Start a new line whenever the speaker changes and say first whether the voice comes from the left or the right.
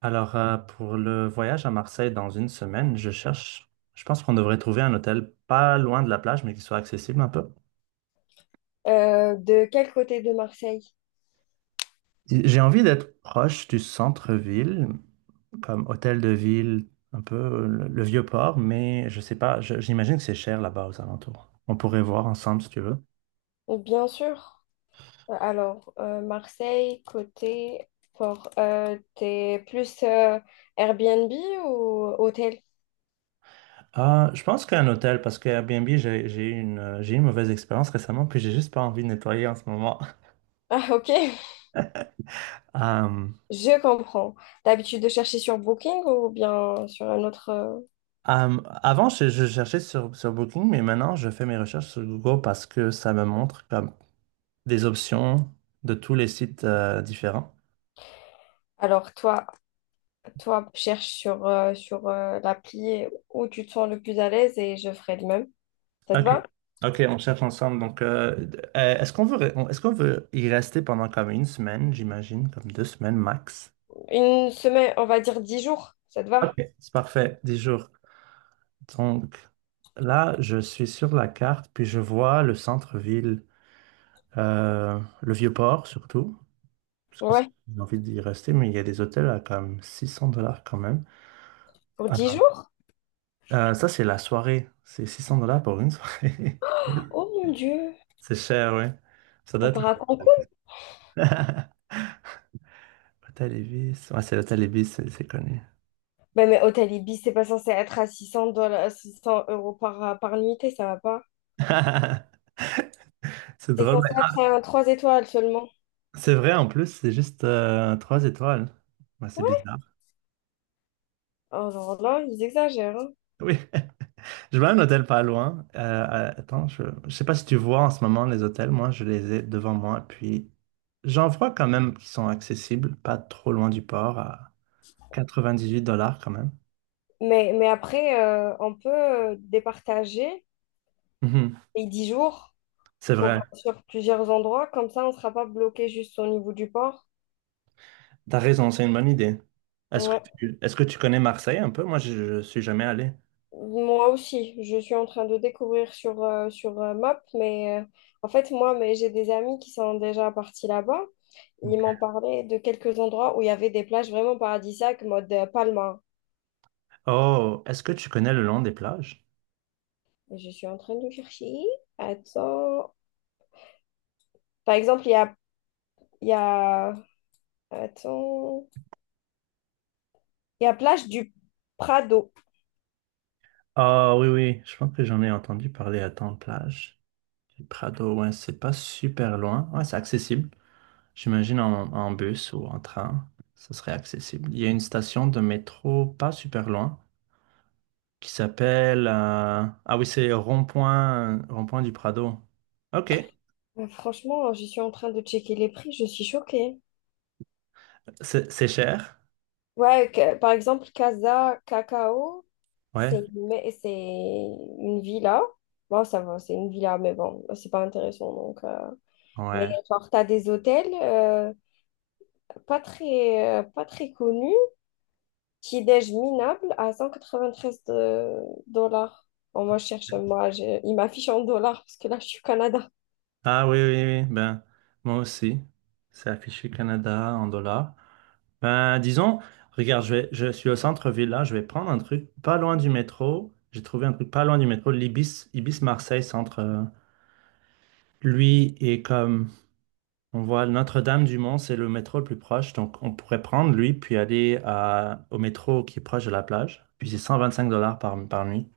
right: Alors, pour le voyage à Marseille dans une semaine, je pense qu'on devrait trouver un hôtel pas loin de la plage, mais qui soit accessible un peu.
left: De quel côté de Marseille?
right: J'ai envie d'être proche du centre-ville, comme hôtel de ville, un peu le vieux port, mais je sais pas, j'imagine que c'est cher là-bas aux alentours. On pourrait voir ensemble si tu veux.
left: Bien sûr. Alors, Marseille, côté port. T'es plus Airbnb ou hôtel?
right: Ah, je pense qu'un hôtel, parce que Airbnb, j'ai eu une mauvaise expérience récemment, puis j'ai juste pas envie de nettoyer en ce moment.
left: Ah, ok, je comprends. T'as l'habitude de chercher sur Booking ou bien sur un autre?
right: Avant, je cherchais sur Booking, mais maintenant, je fais mes recherches sur Google parce que ça me montre comme des options de tous les sites différents.
left: Alors, toi, cherche sur l'appli où tu te sens le plus à l'aise et je ferai de même. Ça te
right: OK.
left: va?
right: OK, on cherche ensemble. Donc, est-ce qu'on veut y rester pendant comme une semaine, j'imagine, comme 2 semaines max?
left: Une semaine, on va dire 10 jours. Ça te va?
right: OK, c'est parfait, 10 jours. Donc, là, je suis sur la carte, puis je vois le centre-ville, le Vieux-Port surtout, parce que
left: Ouais,
right: j'ai envie d'y rester, mais il y a des hôtels à comme 600 dollars quand même.
left: pour dix
right: Ah,
left: jours?
right: ça, c'est la soirée. C'est 600 dollars pour une soirée.
left: Oh mon Dieu,
right: C'est cher, ouais. Ça doit
left: on
right: être...
left: part à Cancun?
right: Hôtel Ibis. Ouais, c'est l'hôtel Ibis, c'est connu.
left: Ben, mais Hôtel Ibis, c'est pas censé être à 600 dollars, 600 € par nuitée, ça va pas.
right: C'est
left: C'est
right: drôle,
left: censé
right: mais-
left: être à 3 étoiles seulement.
right: ah, c'est vrai, en plus, c'est juste 3 étoiles. Ouais, c'est
left: Ouais.
right: bizarre.
left: Alors là, ils exagèrent, hein.
right: Oui. Je vois un hôtel pas loin. Attends, je sais pas si tu vois en ce moment les hôtels. Moi, je les ai devant moi. Puis, j'en vois quand même qui sont accessibles, pas trop loin du port, à 98 dollars quand même.
left: Mais après, on peut départager
right: Mhm.
left: les 10 jours
right: C'est vrai.
left: sur plusieurs endroits. Comme ça, on ne sera pas bloqué juste au niveau du port.
right: T'as raison, c'est une bonne idée.
left: Ouais.
right: Est-ce que tu connais Marseille un peu? Moi, je suis jamais allé.
left: Moi aussi, je suis en train de découvrir sur Map, mais en fait, moi, mais j'ai des amis qui sont déjà partis là-bas. Ils
right: Ok.
left: m'ont parlé de quelques endroits où il y avait des plages vraiment paradisiaques, mode Palma.
right: Oh, est-ce que tu connais le long des plages?
left: Et je suis en train de chercher. Attends. Par exemple, il y a... Attends. Il y a plage du Prado.
right: Ah oui, oui, je pense que j'en ai entendu parler à tant de plages. Le Prado, ouais, c'est pas super loin. Ouais, c'est accessible. J'imagine en bus ou en train, ça serait accessible. Il y a une station de métro pas super loin qui s'appelle... Ah oui, c'est Rond-Point, Rond-Point du Prado. Ok,
left: Franchement, je suis en train de checker les prix, je suis choquée.
right: c'est cher.
left: Ouais, par exemple, Casa Cacao, c'est
right: Ouais,
left: une, ma- c'est une villa. Bon, ça va, c'est une villa, mais bon, c'est pas intéressant. Donc. Mais
right: ouais.
left: genre, t'as des hôtels pas très connus, petit-déj minable à 193 dollars. Bon, moi, je cherche, moi, il m'affiche en dollars parce que là, je suis au Canada.
right: Ah oui. Ben, moi aussi. C'est affiché Canada en dollars. Ben, disons, regarde, je suis au centre-ville là, je vais prendre un truc pas loin du métro. J'ai trouvé un truc pas loin du métro, l'Ibis, Ibis Marseille Centre. Lui est comme on voit Notre-Dame-du-Mont, c'est le métro le plus proche, donc on pourrait prendre lui puis aller à, au métro qui est proche de la plage. Puis c'est 125 dollars par nuit.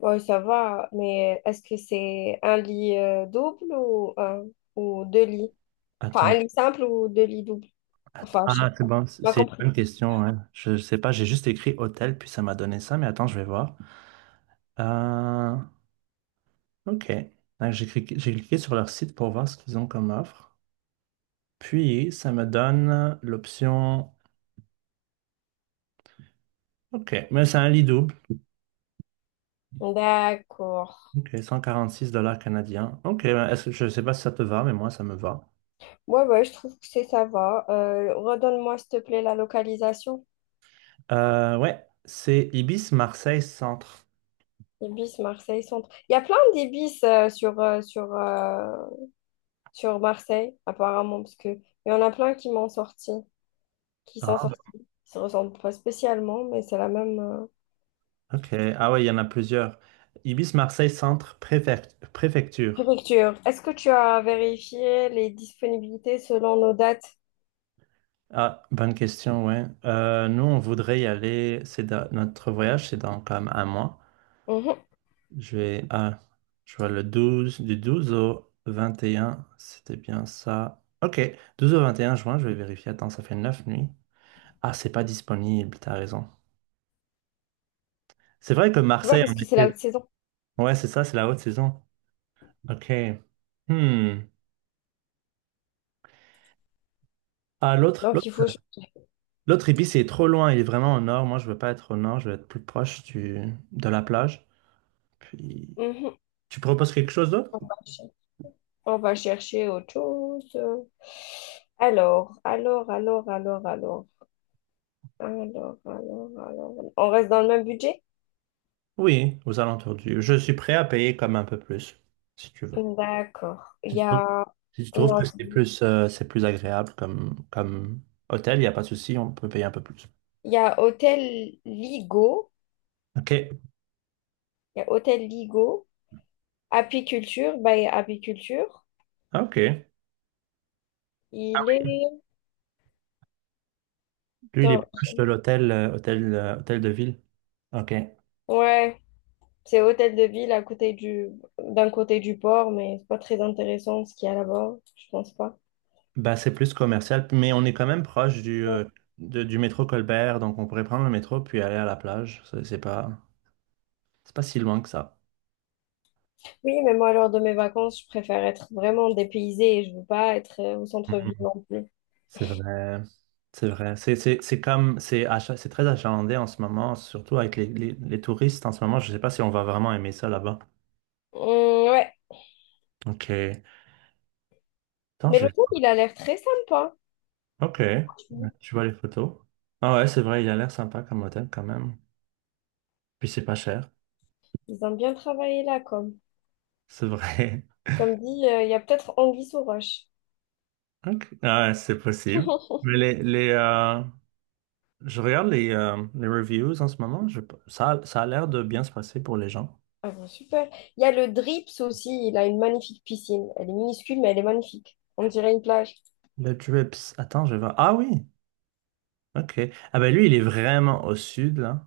left: Ouais, ça va, mais est-ce que c'est un lit double ou deux lits? Enfin,
right: Attends.
left: un lit simple ou deux lits doubles? Enfin, je
right: Ah,
left: sais
right: c'est
left: pas.
right: bon, c'est
left: Tu m'as
right: c'est une
left: compris.
right: bonne question, hein. Je sais pas, j'ai juste écrit hôtel, puis ça m'a donné ça, mais attends, je vais voir. Euh, ok. Donc, j'ai cliqué sur leur site pour voir ce qu'ils ont comme offre. Puis, ça me donne l'option. Ok, mais c'est un lit double.
left: D'accord.
right: Ok, 146 dollars canadiens. Ok, ben, je sais pas si ça te va, mais moi, ça me va.
left: Ouais, ouais, je trouve que c'est ça va. Redonne-moi, s'il te plaît, la localisation.
right: Ouais, c'est Ibis Marseille Centre.
left: Ibis, Marseille, centre. Il y a plein d'Ibis sur Marseille, apparemment, parce que il y en a plein qui m'ont sorti, qui sont
right: Ah,
left: sortis. Ils se ressemblent pas spécialement, mais c'est la même
right: ok. Ah, ouais, il y en a plusieurs. Ibis Marseille Centre Préfecture.
left: préfecture. Est-ce que tu as vérifié les disponibilités selon nos dates?
right: Ah, bonne question, ouais. Nous, on voudrait y aller. Notre voyage, c'est dans comme un mois.
left: Mhm.
right: Je vais, ah, je vois le 12 du 12 au 21. C'était bien ça. Ok, 12 au 21 juin, je vais vérifier. Attends, ça fait 9 nuits. Ah, c'est pas disponible, t'as raison. C'est vrai que
left: Tu vois,
right: Marseille
left: parce
right: en
left: que c'est la
right: été.
left: haute saison.
right: Ouais, c'est ça, c'est la haute saison. Ok. Hmm. Ah,
left: Donc, il faut...
right: l'autre Ibis, il est trop loin. Il est vraiment au nord. Moi, je veux pas être au nord. Je veux être plus proche de la plage. Puis,
left: Mhm.
right: tu proposes quelque chose d'autre?
left: On va chercher autre chose. Alors, alors. Alors, alors. On reste dans le même budget?
right: Oui, aux alentours du. Je suis prêt à payer comme un peu plus, si tu veux.
left: D'accord. Il
right: Si
left: y
right: tu trouves,
left: a,
right: si tu trouves que
left: non,
right: c'est plus agréable comme hôtel, il n'y a pas de souci, on peut payer un peu plus.
left: il y a Hôtel Ligo.
right: OK.
left: Il y a Hôtel Ligo. Apiculture, bah apiculture.
right: OK.
left: Il est.
right: Lui, il est
left: Attends,
right: proche de l'hôtel, hôtel de ville. OK.
left: ouais, c'est hôtel de ville à côté du d'un côté du port, mais c'est pas très intéressant ce qu'il y a là-bas, je pense pas.
right: Bah, c'est plus commercial, mais on est quand même proche du métro Colbert, donc on pourrait prendre le métro puis aller à la plage. C'est pas si loin que ça.
left: Oui, mais moi, lors de mes vacances, je préfère être vraiment dépaysée et je veux pas être au centre-ville non plus.
right: C'est vrai, c'est vrai. C'est comme, c'est très achalandé en ce moment, surtout avec les touristes en ce moment. Je ne sais pas si on va vraiment aimer ça là-bas.
left: Ouais,
right: Ok. Attends,
left: mais
right: je vais...
left: l'hôtel, il a l'air très sympa.
right: Ok. Je vois les photos. Ah ouais, c'est vrai, il a l'air sympa comme hôtel quand même. Puis c'est pas cher.
left: Ils ont bien travaillé là, comme.
right: C'est vrai.
left: Comme dit, il y a peut-être anguille sous roche.
right: Ok. Ah ouais, c'est possible. Mais je regarde les reviews en ce moment. Je... ça a l'air de bien se passer pour les gens.
left: Ah bon, super. Il y a le Drips aussi, il a une magnifique piscine. Elle est minuscule, mais elle est magnifique. On dirait une plage.
right: Le Drips. Attends, je vais voir. Ah oui. Ok. Ah ben lui, il est vraiment au sud, là.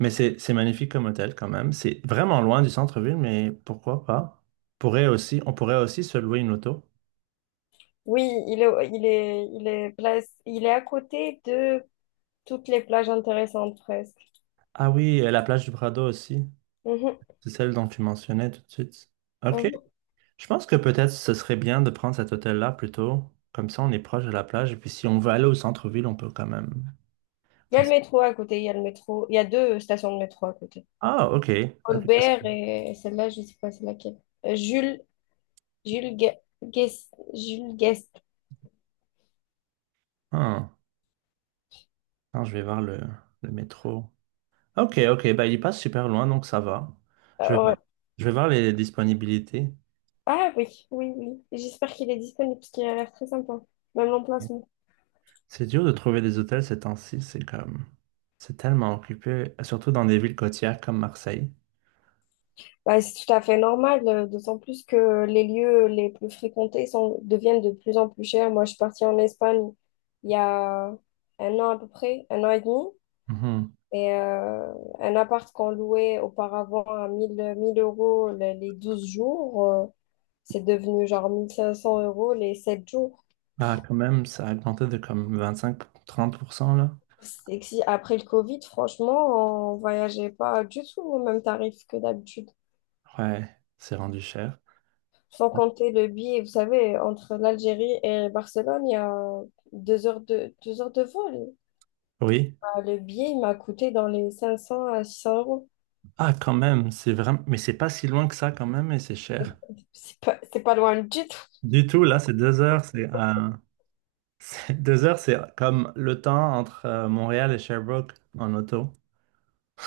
right: Mais c'est magnifique comme hôtel quand même. C'est vraiment loin du centre-ville, mais pourquoi pas? Pourrait aussi, on pourrait aussi se louer une auto.
left: Oui, il est à côté de toutes les plages intéressantes presque.
right: Ah oui, la plage du Prado aussi.
left: Mhm,
right: C'est celle dont tu mentionnais tout de suite. OK.
left: mhm.
right: Je pense que peut-être ce serait bien de prendre cet hôtel-là plutôt. Comme ça, on est proche de la plage. Et puis si on veut aller au centre-ville, on peut quand même.
left: Il y a
right: Attends,
left: le métro à côté, il y a le métro. Il y a deux stations de métro à côté.
right: Ah, OK. OK.
left: Colbert et celle-là, je sais pas c'est laquelle. Euh, Jules, Jules Guest.
right: Ah, attends, je vais voir le métro. OK, OK. Bah, il passe super loin, donc ça va. Je vais,
left: Ouais.
right: je vais voir les disponibilités.
left: Ah oui, oui, oui. J'espère qu'il est disponible parce qu'il a l'air très sympa, même l'emplacement.
right: C'est dur de trouver des hôtels ces temps-ci, c'est comme... c'est tellement occupé, surtout dans des villes côtières comme Marseille.
left: Bah, c'est tout à fait normal, d'autant plus que les lieux les plus fréquentés deviennent de plus en plus chers. Moi, je suis partie en Espagne il y a un an à peu près, un an et demi.
right: Mhm.
left: Et un appart qu'on louait auparavant à mille euros les 12 jours, c'est devenu genre 1 500 € les 7 jours.
right: Ah, quand même, ça a augmenté de comme 25-30% là.
left: C'est que si après le Covid, franchement, on voyageait pas du tout au même tarif que d'habitude.
right: Ouais, c'est rendu cher.
left: Sans compter le billet, vous savez, entre l'Algérie et Barcelone, il y a deux heures de vol.
right: Oui.
left: Bah, le billet, il m'a coûté dans les 500 à 600 euros.
right: Ah, quand même, c'est vraiment... Mais c'est pas si loin que ça quand même, et c'est cher.
left: C'est pas loin du tout.
right: Du tout, là, c'est 2 heures, c'est... 2 heures, c'est comme le temps entre Montréal et Sherbrooke en auto.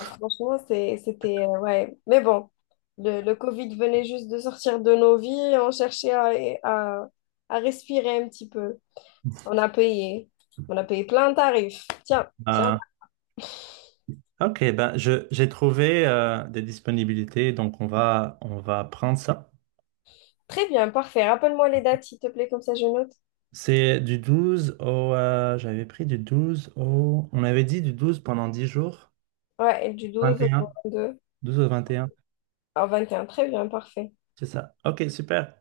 left: Franchement, c'était, ouais. Mais bon, le Covid venait juste de sortir de nos vies. On cherchait à à respirer un petit peu. On a payé. On a payé plein de tarifs. Tiens, tiens.
right: Euh, ok, ben je j'ai trouvé des disponibilités, donc on va prendre ça.
left: Très bien, parfait. Rappelle-moi les dates, s'il te plaît, comme ça je note.
right: C'est du 12 au... j'avais pris du 12 au... On avait dit du 12 pendant 10 jours.
left: Ouais, et du
right: Vingt
left: 12 au
right: et un.
left: 22.
right: 12 au 21.
left: Au 21. Très bien, parfait.
right: C'est ça. Ok, super.